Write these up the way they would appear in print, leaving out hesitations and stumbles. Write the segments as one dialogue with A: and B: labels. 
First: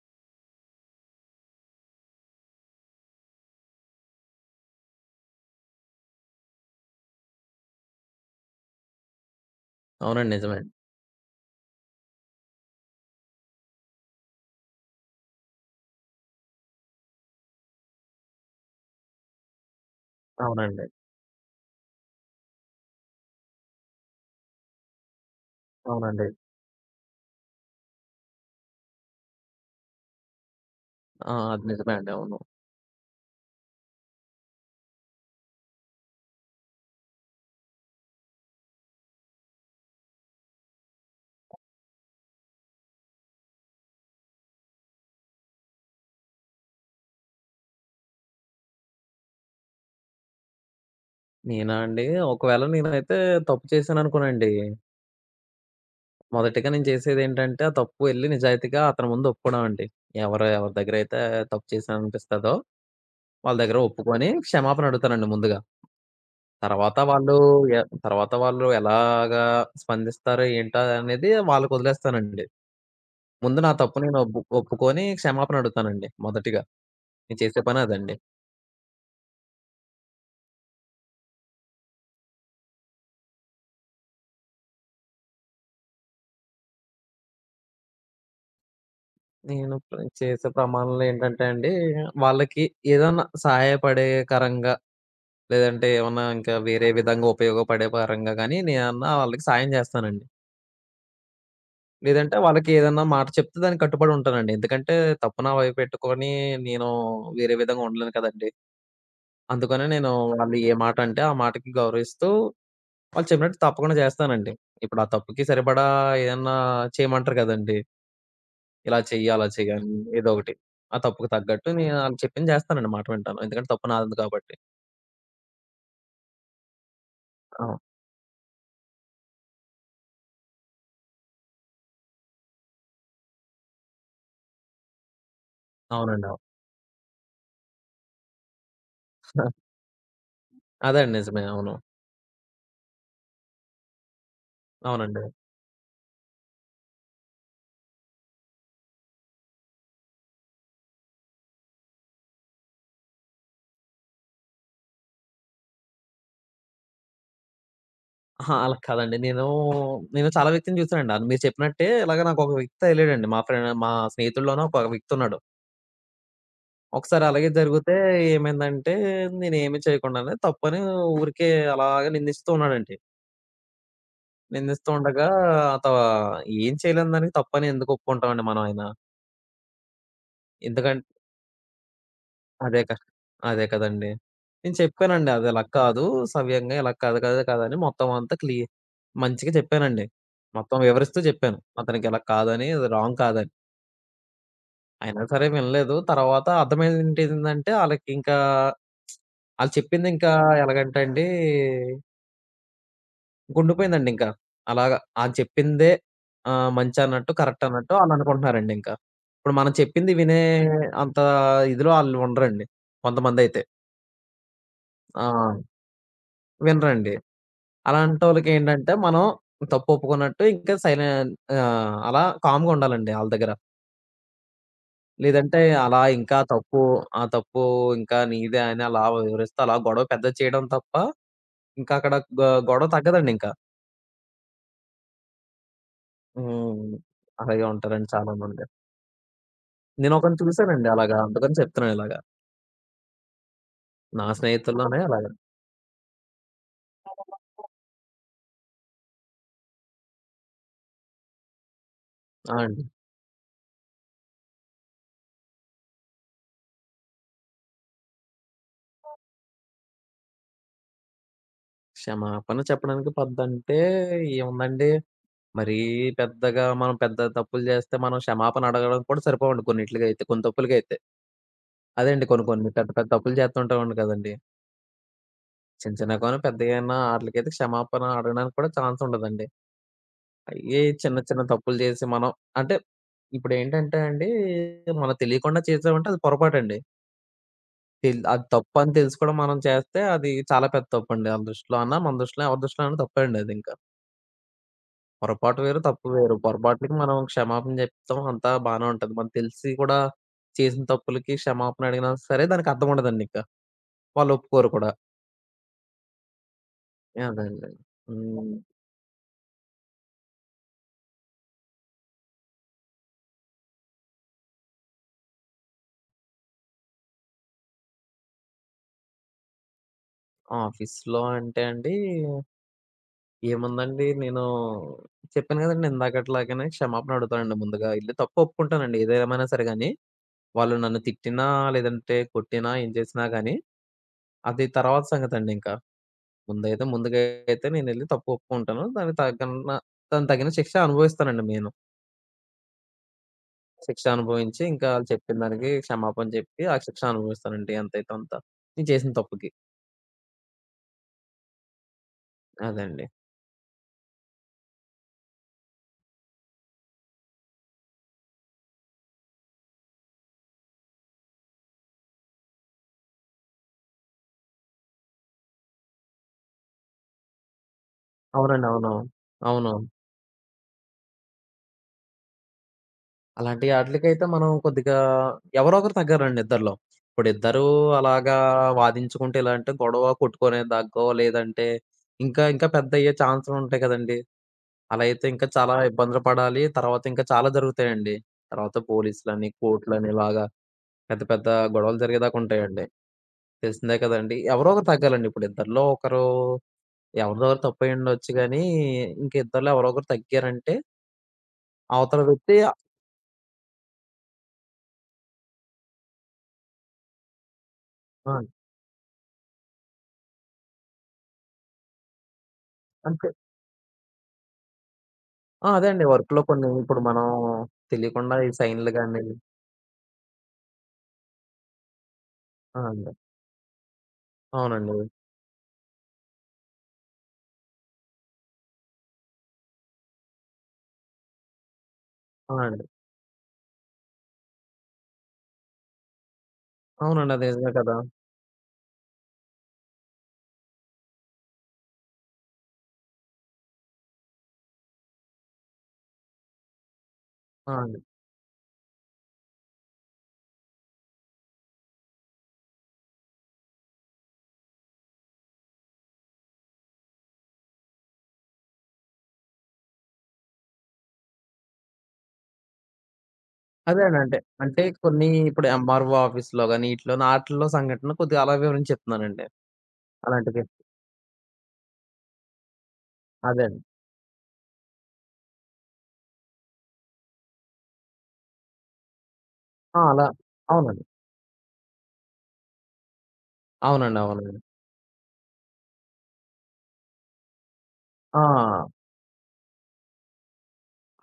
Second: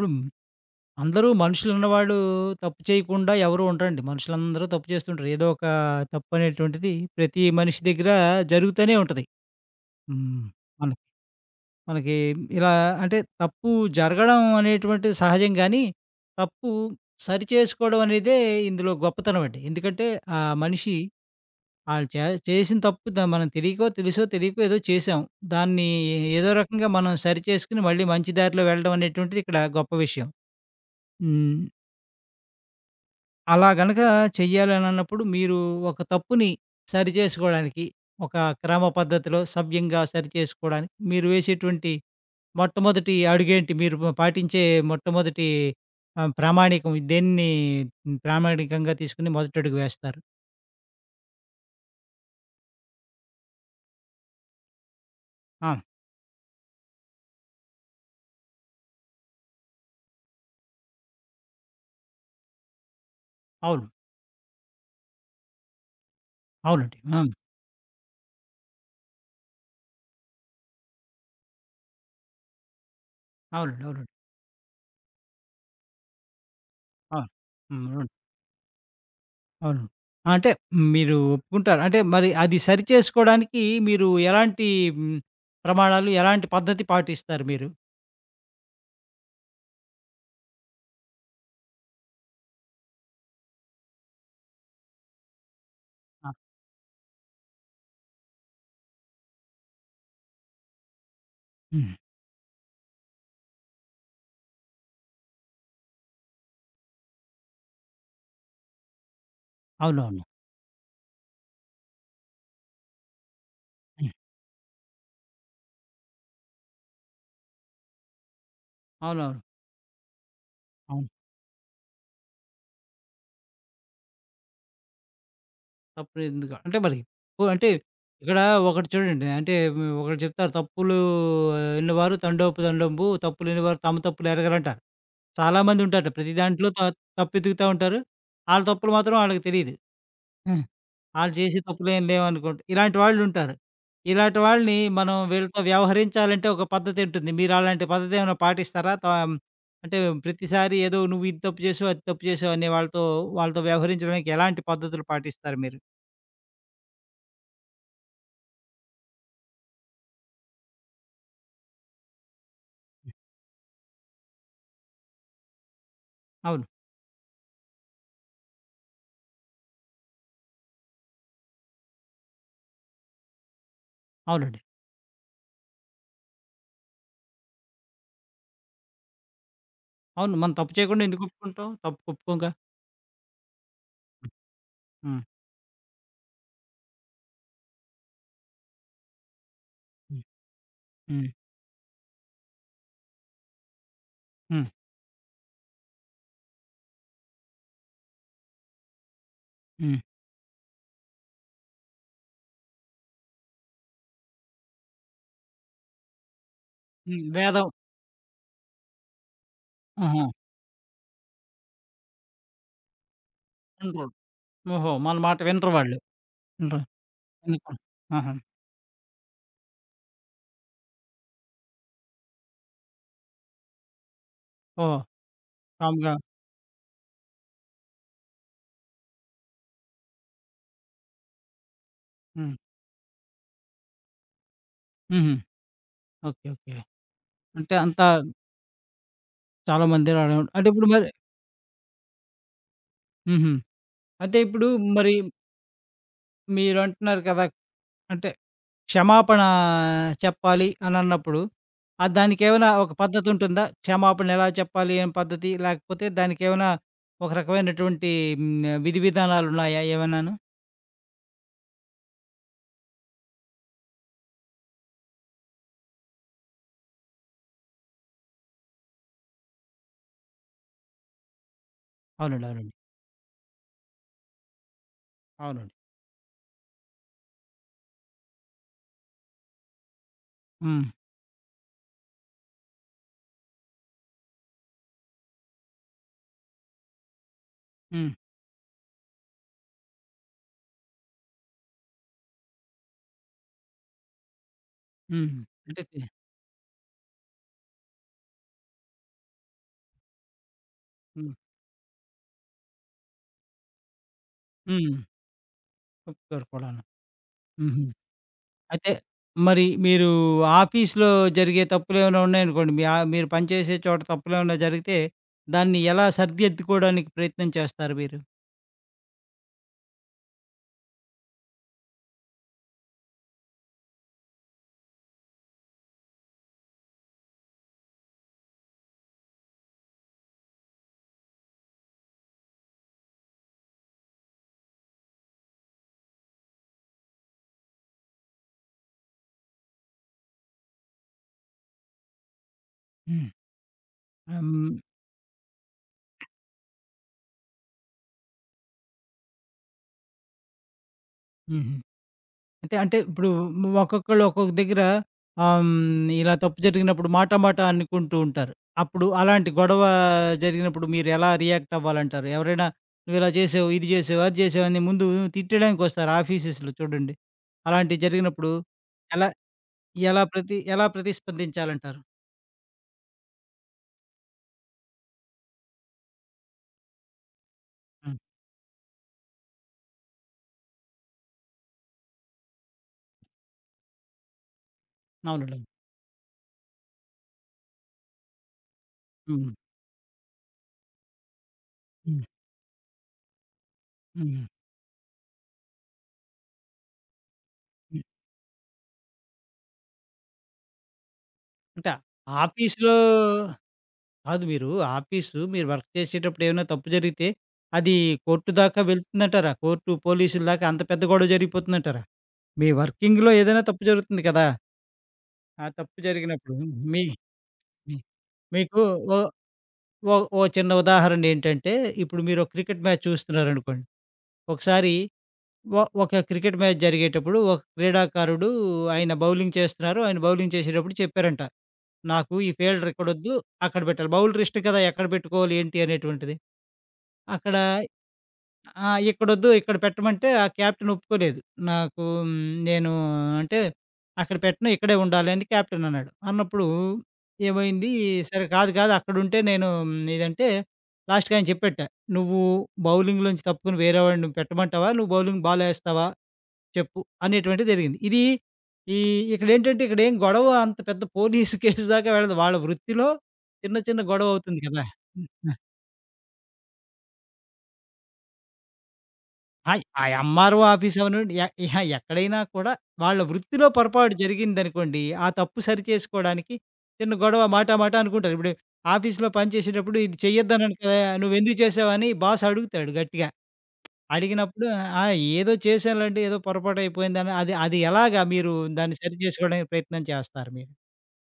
A: ఇప్పుడు అందరూ మనుషులున్నవాడు తప్పు చేయకుండా ఎవరు ఉండరండి. మనుషులందరూ తప్పు చేస్తుంటారు. ఏదో ఒక తప్పు అనేటువంటిది ప్రతి మనిషి దగ్గర జరుగుతూనే ఉంటది.
B: అవునండి.
A: హ్మ్.
B: నిజమే. అండి.
A: మన మనకి ఇలా అంటే తప్పు జరగడం అనేటువంటిది సహజం గానీ, తప్పు సరిచేసుకోవడం అనేదే ఇందులో గొప్పతనం అండి. ఎందుకంటే ఆ
B: అవునండి.
A: మనిషి ఆళ్ళు చే చేసిన తప్పు మనం తెలియకో, తెలుసో, తెలియకో ఏదో చేశాం. దాన్ని
B: అవునండి.
A: ఏదో రకంగా మనం సరిచేసుకొని మళ్ళీ మంచి దారిలో వెళ్ళడం అనేటువంటిది ఇక్కడ గొప్ప విషయం.
B: ఆ!
A: హ్మ్.
B: అది నిజమే అండి. అవును.
A: అలా గనక చెయ్యాలనన్నప్పుడు మీరు ఒక తప్పుని సరిచేసుకోవడానికి, ఒక క్రమ పద్ధతిలో సవ్యంగా సరిచేసుకోవడానికి మీరు వేసేటువంటి మొట్టమొదటి అడుగేంటి? మీరు పాటించే మొట్టమొదటి ప్రామాణికం దేన్ని ప్రామాణికంగా తీసుకొని మొదటడుగు వేస్తారు?
B: నేనా అండి? ఒకవేళ నేనైతే తప్పు చేశాననుకోనండి,
A: ఆ!
B: మొదటిగా నేను చేసేదేంటంటే, ఆ తప్పు ఎళ్లి నిజాయితీగా అతని ముందు ఒప్పుకోవడం అండి. ఎవరు ఎవరి దగ్గరైతే తప్పు చేశాననిపిస్తదో, వాళ్ళ దగ్గర
A: అవును.
B: ఒప్పుకొని క్షమాపణ అడుగుతానండి ముందుగా.
A: అవునండి.
B: తర్వాత
A: ఆ!
B: వాళ్ళు ఎ తర్వాత వాళ్ళు ఎలాగా స్పందిస్తారో, ఏంటో అనేది వాళ్ళకొదిలేస్తానండి. ముందు నా
A: అవునండి.
B: తప్పు
A: అవునండి.
B: నేను ఒప్పుకొని క్షమాపణ అడుగుతానండి మొదటిగా.
A: అవును.
B: నేను చేసే పని
A: హ్మ్. అవును.
B: అదండి.
A: అవును. అంటే మీరు ఒప్పుకుంటారు. అంటే మరి అది సరిచేసుకోవడానికి మీరు ఎలాంటి హ్మ్, ప్రమాణాలు, ఎలాంటి పద్ధతి పాటిస్తారు మీరు?
B: నేను చేసే ప్రమాణాలు ఏంటంటే అండి, వాళ్ళకి ఏదన్నా సహాయపడే కరంగా, లేదంటే ఏమన్నా
A: ఆ!
B: ఇంకా వేరే విధంగా ఉపయోగపడే పరంగా గాని, నేనన్నా వాళ్ళకి సాయం జేస్తానండి.
A: హ్మ్.
B: లేదంటే వాళ్ళకి ఏదన్నా మాట చెప్తే దానికి కట్టుబడి ఉంటానండి. ఎందుకంటే తప్పు నా వైపు పెట్టుకొని నేను వేరే విధంగా ఉండలేను కదండీ. అందుకనే నేను
A: అవునవును.
B: వాళ్ళు ఏ మాటంటే ఆ మాటకి గౌరవిస్తూ, వాళ్ళు చెప్పినట్టు తప్పకుండా
A: హ్మ్.
B: జేస్తానండి. ఇప్పుడు ఆ తప్పుకి సరిపడా ఏదన్నా చేయమంటారు గదండీ! ఇలా చెయ్యి,
A: అవునవును.
B: అలా చెయ్యి అని ఏదో ఒకటి. ఆ
A: అవును.
B: తప్పుకు తగ్గట్టు నేను ఆళ్ళు చెప్పింది జేస్తానండి. మాట వింటాను. ఎందుకంటే తప్పు నాది కాబట్టి.
A: తప్పులేదుగా అంటే మరి ఓ అంటే
B: అవును.
A: ఇక్కడ ఒకటి చూడండి. అంటే ఒకటి చెప్తారు. తప్పులు ఎన్నివారు తండోపు తండోపు తప్పులెన్నివారు తమ తప్పులు ఎరగరంటారు. చాలామందుంటారట.
B: అవునండి.
A: ప్రతి
B: అవును.
A: దాంట్లో తప్పెతుకుతా ఉంటారు. ఆళ్ళ తప్పులు మాత్రం ఆళ్ళకి తెలీదు. ఆ!
B: అదే అండి.
A: ఆళ్ళు
B: నిజమే.
A: చేసే
B: అవును.
A: తప్పులేం లేవనుకుంట. ఇలాంటి వాళ్ళుంటారు. ఇలాంటి వాళ్ళని మనం
B: అవునండి.
A: వీళ్ళతో వ్యవహరించాలంటే ఒక పద్ధతుంటుంది. మీరలాంటి పద్ధతేమైనా పాటిస్తారా? అంటే ప్రతిసారి ఏదో నువ్వు ఇది తప్పు చేసావు, అది తప్పు చేసావు అనే వాళ్ళతో వాళ్ళతో వ్యవహరించడానికి ఎలాంటి పద్ధతులు పాటిస్తారు మీరు?
B: అహా! అలా కాదండి. నేను చాలా వ్యక్తిని చూసానండి. అది మీరు చెప్పినట్టే ఇలాగ నాకొక వ్యక్తి తగిలాడండి. మా స్నేహితుల్లోనే ఒక వ్యక్తి ఉన్నాడు.
A: అవును.
B: ఒకసారి అలాగే జరిగితే ఏమైందంటే నేనేమి చేయకుండానే తప్పని ఊరికే అలాగే నిందిస్తూ ఉన్నాడండి.
A: అవునండి.
B: నిందిస్తూ ఉండగా త ఏం చేయలేని దానికి తప్పని ఎందుకు ఒప్పుకుంటామండి మనం అయినా.
A: అవును. మనం తప్పు చేయకుండా
B: ఎందుకంటే
A: ఎందుకు ఒప్పుకుంటాం? తప్పు ఒప్పుకోంగా.
B: అదే కష్ అదే కదండీ. నేను
A: హ్మ్.
B: చెప్పానండి అదలా కాదు. సవ్యంగా ఇలా కాదు కాదు కాదని మొత్తం అంతా క్లి మంచిగా చెప్పానండి.
A: హ్మ్.
B: మొత్తం వివరిస్తూ
A: హ్మ్.
B: చెప్పాను. అతనికి ఇలా కాదని, ఇది రాంగ్ కాదని.
A: హ్మ్.
B: అయినా సరే వినలేదు. తర్వాత అర్థమైందేంటంటే ఆళ్ళకింకా ఆళ్ళు
A: హ్మ్.
B: చెప్పిందింకా ఎలాగంటే అండి గుండిపోయిందండి ఇంకా. అలాగా ఆళ్ళు చెప్పిందే
A: హ్మ్.
B: మంచన్నట్టు, కరెక్ట్
A: వేదం.
B: అన్నట్టు ఆళ్ళనుకుంటున్నారండి ఇంకా. ఇప్పుడు మనం చెప్పింది
A: ఆహా!
B: వినే అంత ఇదిలో ఆళ్ళు ఉండరండి కొంతమందైతే.
A: వినరు. ఓహో! మన
B: ఆ!
A: మాట వినరు వాళ్ళు. వినరు.
B: వినరండి.
A: వినకుండా, ఆహా!
B: అలాంటోళ్ళకేంటంటే, మనం తప్పు ఒప్పుకున్నట్టు ఇంకా సైలెన్ ఆహ్, అలా కామ్‌గా ఉండాలండి ఆళ్ళ దగ్గర.
A: ఓహో!
B: లేదంటే అలా
A: కామ్‌గా.
B: ఇంకా తప్పు ఆ తప్పు ఇంకా నీదే అని అలా వివరిస్తూ అలా గొడవ పెద్దది చేయడం తప్ప ఇంకా అక్కడ గ
A: హ్మ్.
B: గొడవ తగ్గదండింకా.
A: హుహు. ఓకే. ఓకే.
B: హ్మ్. అలాగే
A: అంటే అంతా
B: ఉంటారండి చాలా మంది.
A: చాలామంది రావడం.
B: నేనొకరిని
A: అంటే ఇప్పుడు
B: చూసానండి
A: మరి
B: అలాగా. అందుకని చెప్తున్నాను ఇలాగా.
A: హుహు.
B: నా
A: అంటే ఇప్పుడు
B: స్నేహితుల్లోనే
A: మరి
B: అలాగా.
A: మీరంటున్నారు కదా! అంటే క్షమాపణ చెప్పాలి అనన్నప్పుడు
B: ఆ!
A: దానికేమైనా
B: అండి.
A: ఒక పద్ధతుంటుందా? క్షమాపణ ఎలా చెప్పాలి? ఏం పద్ధతి? లేకపోతే దానికేమైనా ఒక రకమైనటువంటి విధి విధానాలున్నాయా ఏమన్నాను?
B: క్షమాపణ చెప్పడానికి పద్ధతి అంటే ఏముందండి? మరీ పెద్దగా మనం పెద్ద తప్పులు జేస్తే మనం క్షమాపణ అడగడం కూడా సరిపోవండి కొన్నిట్లికైతే. కొన్ని తప్పులకైతే. అదే అండి
A: అవునండి.
B: కొన్ని కొన్ని
A: అవునండి.
B: పెద్ద పెద్ద తప్పులు జేస్తుంటామండి కదండీ.
A: అవునండి.
B: చిన్న చిన్నగానో, పెద్దగైనా ఆటిలకైతే క్షమాపణ అడగడానికి కూడా ఛాన్స్ ఉండదండి. అయ్యే
A: హ్మ్.
B: చిన్న చిన్న తప్పులు జేసి మనం అంటే ఇప్పుడేంటంటే అండి మనం తెలియకుండా చేసామంటే అది పొరపాటండి.
A: హ్మ్.
B: అది తప్పని తెలిసి కూడా మనం చేస్తే అది చాలా పెద్ద తప్పండి ఆళ్ళ దృష్టిలో అన్నా, మన దృష్టిలో ఎవరి దృష్టిలో అయినా తప్పే అండి అదింక.
A: హ్మ్.
B: పొరపాటు వేరు,
A: అంటే.
B: తప్పు వేరు. పొరపాట్లకి మనం క్షమాపణ జెప్తాం అంతా బానే ఉంటది. మనకు తెలిసి కూడా చేసిన
A: హ్మ్.
B: తప్పులకి క్షమాపణ అడిగినా సరే దానికి అర్థం ఉండదండింక. వాళ్ళు ఒప్పుకోరు కూడా.
A: హ్మ్. ఒప్పుకోరు కూడాను.
B: అదండి.
A: హుహు.
B: హ్మ్.
A: అయితే మరి మీరు ఆఫీస్‌లో జరిగే తప్పులేమైనా ఉన్నాయనుకోండి. మీ ఆ మీరు పనిచేసే చోట తప్పులేమైనా జరిగితే దాన్ని ఎలా సరిదిద్దుకోవడానికి ప్రయత్నం చేస్తారు మీరు?
B: ఆఫీస్‌లో అంటే అండి, ఏముందండి నేను చెప్పాను గదండీ ఇందాకట్లాగానే క్షమాపణ అడుగుతానండి ముందుగా. ఎళ్లి తప్పు ఒప్పుకుంటానండి ఏదేమైనా సరే గాని. వాళ్ళు నన్ను తిట్టినా, లేదంటే కొట్టినా, ఏం చేసినా గాని అది తర్వాత సంగతండింక. ముందైతే ముందుగా అయితే నేనెళ్లి తప్పు ఒప్పుకుంటాను. దానికి తగిన శిక్ష అనుభవిస్తానండి నేను.
A: హ్మ్.
B: శిక్ష
A: ఆహ్,
B: అనుభవించి
A: హ్మ్.
B: ఇంకా ఆళ్ళు చెప్పిన దానికి క్షమాపణ చెప్పి, ఆ శిక్ష అనుభవిస్తానండి ఎంతైతే అంత. నేను చేసిన తప్పుకి.
A: హుహు. అయితే అంటే
B: అదండి.
A: ఇప్పుడు ఒక్కొక్కళ్ళు ఒక్కొక్క దగ్గర ఇలా తప్పు జరిగినప్పుడు మాట మాట అనుకుంటూ ఉంటారు. అప్పుడు అలాంటి గొడవ జరిగినప్పుడు మీరు ఎలా రియాక్ట్ అవ్వాలంటారు? ఎవరైనా "నువ్వు ఇలా చేసావు, ఇది చేసావు, అది చేసావు" అని ముందు తిట్టడానికొస్తారు ఆఫీసెస్‌లో చూడండి. అలాంటివి జరిగినప్పుడు
B: అవునండి. అవునవును.
A: ఎలా
B: అవునవును.
A: ఎలా ప్రతి ఎలా ప్రతిస్పందించాలంటారు?
B: అలాంటి ఆటిలకైతే మనం కొద్దిగా ఎవరో ఒకరు తగ్గారండి ఇద్దరిలో. ఇప్పుడు ఇద్దరూ
A: హ్మ్.
B: అలాగా వాదించుకుంటే ఇలా అంటే గొడవ కొట్టుకునే దాకో లేదంటే ఇంకా ఇంకా పెద్దయ్యే ఛాన్సులుంటాయి కదండీ! అలా అయితే ఇంకా
A: అవునండి. అవును.
B: చాలా ఇబ్బందులు పడాలి. తర్వాత ఇంకా చాలా జరుగుతాయండి. తర్వాత పోలీసులని,
A: హ్మ్.
B: కోర్టులని ఇలాగా పెద్ద పెద్ద గొడవలు
A: హ్మ్.
B: జరిగేదాకా ఉంటాయండి. తెలిసిందే కదండీ!
A: హ్మ్.
B: ఎవరో ఒకరు తగ్గాలండి. ఇప్పుడు ఇద్దరిలో ఒకరు ఎవరిదో ఒకరు
A: హ్మ్.
B: తప్పయ్యుండొచ్చు గానీ, ఇంక ఇద్దరిలో ఎవరో ఒకరు తగ్గారంటే
A: అంటే
B: అవతల వ్యక్తి
A: ఆఫీస్‌లో కాదు, మీరు ఆఫీసు, మీరు వర్క్ చేసేటప్పుడు ఏమైనా తప్పు జరిగితే, అది
B: ఆ!
A: కోర్టు దాకా వెళ్తుందంటారా? కోర్టు, పోలీసుల దాకా అంత పెద్ద గొడవ జరిగిపోతుందంటారా? మీ
B: అంతే.
A: వర్కింగ్‌లో ఏదైనా తప్పు జరుగుతుంది కదా! ఆ
B: ఆ! అదే
A: తప్పు
B: అండి. వర్క్‌లో
A: జరిగినప్పుడు
B: కొన్ని ఇప్పుడు
A: మీ
B: మనం
A: మీ
B: తెలియకుండా ఈ
A: మీకు
B: సైన్‌లు
A: ఓ
B: గాని
A: ఓ ఓ చిన్న ఉదాహరణ ఏంటంటే, ఇప్పుడు మీరు
B: ఆ!
A: క్రికెట్ మ్యాచ్
B: అండి.
A: చూస్తున్నారనుకోండి. ఒకసారి
B: అవునండి.
A: ఒక క్రికెట్ మ్యాచ్ జరిగేటప్పుడు ఒక క్రీడాకారుడు, ఆయన బౌలింగ్ చేస్తున్నారు. ఆయన బౌలింగ్ చేసేటప్పుడు చెప్పారంట. నాకు ఈ
B: ఆ! అండి.
A: ఫీల్డర్ ఇక్కడొద్దు, అక్కడ పెట్టాలి. బౌలర్ ఇష్టం కదా! ఎక్కడ పెట్టుకోవాలి ఏంటి అనేటువంటిది.
B: అవునండి. అది
A: అక్కడ,
B: నిజమే కదా!
A: ఆ! ఇక్కడొద్దు ఇక్కడ పెట్టమంటే ఆ కెప్టెన్ ఒప్పుకోలేదు. నాకు నేను అంటే అక్కడ పెట్టను, ఇక్కడే ఉండాలి అని కెప్టెన్ అన్నాడు. అన్నప్పుడు
B: ఆ!
A: ఏమైంది,
B: అండి.
A: సరే కాదు కాదు అక్కడుంటే నేను, ఇదంటే లాస్ట్‌కి ఆయన చెప్పేట్ట. నువ్వు బౌలింగ్‌లోంచి తప్పుకొని వేరే వాడిని పెట్టమంటావా? నువ్వు బౌలింగ్ బాలేస్తావా? చెప్పు, అనేటువంటిది జరిగింది. ఇది ఈ ఇక్కడేంటంటే, ఇక్కడేం గొడవ అంత పెద్ద పోలీస్ కేస్ దాకా వెళ్ళదు. వాళ్ళ వృత్తిలో చిన్న చిన్న
B: అదేనండి.
A: గొడవ
B: అంటే,
A: అవుతుంది
B: అంటే
A: కదా!
B: కొన్ని
A: హ్మ్.
B: ఇప్పుడు ఎంఆర్‌ఓ ఆఫీస్‌లో గాని, ఈటిలోని ఆటిల్లో సంఘటన కొద్దిగా అలా వివరించి చెప్తున్నానండి.
A: ఆ! ఆ MRO
B: అలాంటిది.
A: ఆఫీస్ అవనివ్వండి, ఎ ఇహ ఎక్కడైనా కూడా వాళ్ళ
B: అదే
A: వృత్తిలో
B: అండి.
A: పొరపాటు జరిగిందనుకోండి, ఆ తప్పు సరిచేసుకోవడానికి చిన్న గొడవ, మాటా మాటా అనుకుంటారు. ఇప్పుడు ఆఫీస్‌లో పని చేసేటప్పుడు
B: ఆ!
A: ఇది
B: అలా
A: చెయ్యొద్దన్నాను కదా!
B: అవునండి.
A: నువ్వెందుకు చేశావని బాస్ అడుగుతాడు గట్టిగా.
B: అవునండి. అవునండి.
A: అడిగినప్పుడు, ఆ! ఏదో చేశానులెండి, ఏదో పొరపాటు అయిపోయిందని, అది అది ఎలాగా మీరు
B: ఆ!
A: దాన్ని సరిచేసుకోవడానికి ప్రయత్నం చేస్తారు మీరు?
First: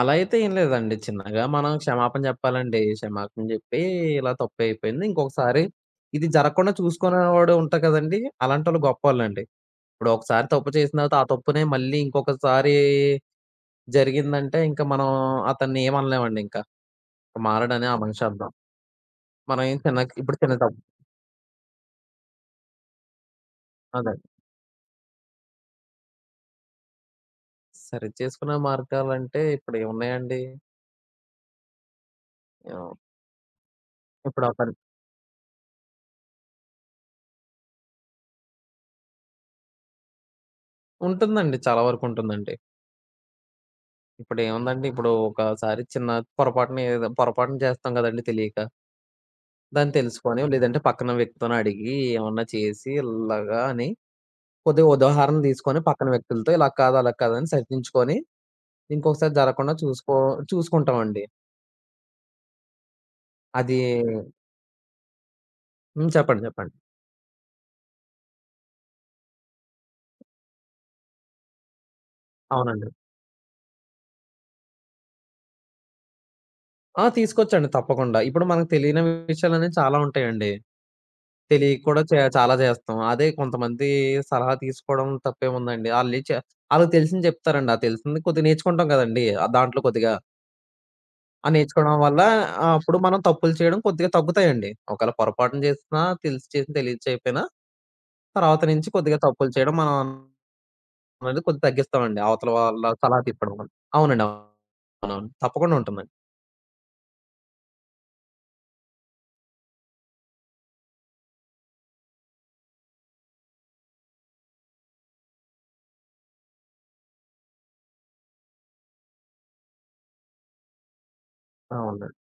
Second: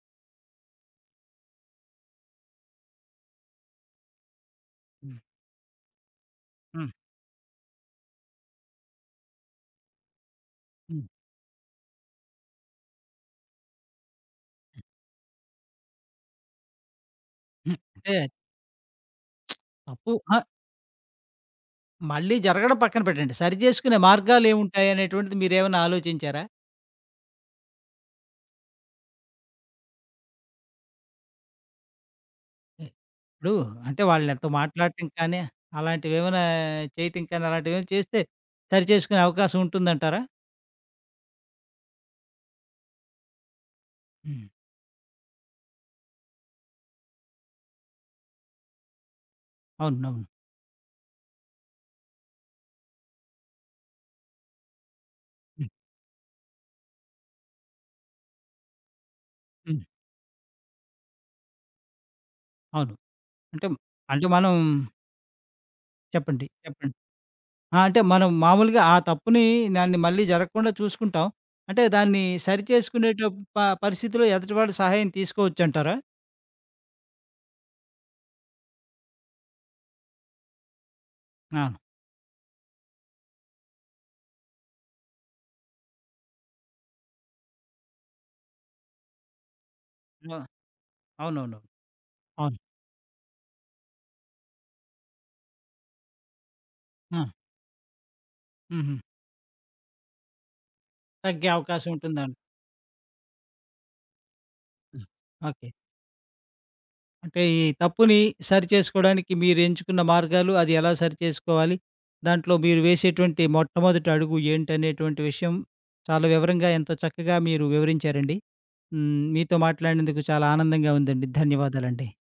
B: అలా అయితే ఏం లేదండి. చిన్నగా మనం క్షమాపణ చెప్పాలండి. క్షమాపణ చెప్పి, ఇలా తప్పయిపోయింది.
A: హ్మ్.
B: ఇంకొకసారి ఇది జరగకుండా
A: హ్మ్.
B: చూసుకునేవాడు ఉంటారు కదండీ! అలాంటోళ్ళు గొప్పోళ్ళండి. ఇప్పుడు ఒకసారి తప్పు చేసిన
A: హ్మ్.
B: తర్వాత, ఆ తప్పునే మళ్ళీ ఇంకొకసారి జరిగిందంటే, ఇంక మనం అతన్ని ఏమనలేమండి ఇంకా.
A: హ్మ్.
B: మారడని ఆ
A: అంటే
B: మనిషి అర్థం. మనం ఏం చిన్న
A: తప్పు,
B: ఇప్పుడు
A: అహా,
B: చిన్న తప్పు.
A: మళ్ళీ జరగడం పక్కన పెట్టండి. సరిజేసుకునే
B: అదే.
A: మార్గాలేముంటాయనేటువంటిది మీరేమైనా ఆలోచించారా?
B: సరిచేసుకునే మార్గాలంటే ఇప్పుడేమున్నాయండి?
A: ఎ
B: ఆహ్,
A: ఇప్పుడు అంటే
B: ఇప్పుడు
A: వాళ్ళెంతో
B: ఆ పని
A: మాట్లాడటం కానీ, అలాంటివేమైనా చేయటం కానీ, అలాంటివేమైనా చేస్తే సరిచేసుకునే అవకాశం ఉంటుందంటారా?
B: ఉంటుందండి. చాలా వరకుంటుందండి.
A: హ్మ్.
B: ఇప్పుడు ఒకసారి చిన్న ఏదో పొరపాటున చేస్తాం కదండీ తెలియక. దాన్ని
A: అవునవును.
B: తెలుసుకొని లేదంటే పక్కన వ్యక్తితోని అడిగి ఏమన్నా చేసి ఇలాగా అని కొద్దిగా ఉదాహరణ
A: హ్మ్.
B: తీసుకొని పక్కన వ్యక్తులతో ఇలా కాదు, అలా కాదు అని సరిదించుకొని ఇంకొకసారి జరగకుండా
A: హ్మ్.
B: చూసుకో చూసుకుంటామండి.
A: అవును. అంటే
B: అది
A: అంటే మనం,
B: హ్మ్. చెప్పండి.
A: చెప్పండి.
B: చెప్పండి.
A: చెప్పండి. ఆ! అంటే మనం మామూలుగా ఆ తప్పుని, దాన్ని మళ్ళీ జరగకుండా చూసుకుంటాం. అంటే దాన్ని
B: అవునండి.
A: సరిచేసుకునేట పరిస్థితిలో ఎదుటివాడి సహాయం తీసుకోవచ్చంటారా?
B: ఆ! తీసుకొచ్చండి తప్పకుండా. ఇప్పుడు మనకు తెలియని విషయాలనేవి చాలా ఉంటాయండి.
A: ఆ!
B: తెలియక కూడా చే చాలా చేస్తాం. అదే కొంతమంది సలహా తీసుకోవడం తప్పేముందండి. ఆళ్ళే చే ఆళ్ళకి తెలిసింది చెప్తారండి. ఆ తెలిసింది కొద్దిగా నేర్చుకుంటాం కదండీ! దాంట్లో కొద్దిగా.
A: ఆ!
B: ఆ
A: అవునవును.
B: నేర్చుకోవడం వల్ల
A: అవును.
B: అప్పుడు మనం తప్పులు చేయడం కొద్దిగా తగ్గుతాయండి. ఒకవేళ పొరపాటున చేసినా తెలిసి చేసినా, తెలియక
A: ఆ!
B: చేయకపోయినా తర్వాత నుంచి
A: హుహు.
B: కొద్దిగా తప్పులు చేయడం మనం అనేది
A: తగ్గే
B: కొద్దిగా
A: అవకాశం
B: తగ్గిస్తామండి.
A: ఉంటుందన్.
B: అవతల వాళ్ళ సలహా తీసుకోవడం వల్ల. అవునండి.
A: హ్మ్.
B: అవునవును.
A: ఓకే.
B: తప్పకుండా ఉంటుందండి.
A: అంటే ఈ తప్పుని సరిచేసుకోవడానికి మీరెంచుకున్న మార్గాలు, అది ఎలా సరిచేసుకోవాలి, దాంట్లో మీరు వేసేటువంటి మొట్టమొదటి అడుగు ఏంటనేటువంటి విషయం చాలా వివరంగా, ఎంతో చక్కగా మీరు వివరించారండి. హ్మ్. మీతో మాట్లాడినందుకు చాలా ఆనందంగా ఉందండి. ధన్యవాదాలండి.
B: అవునండి.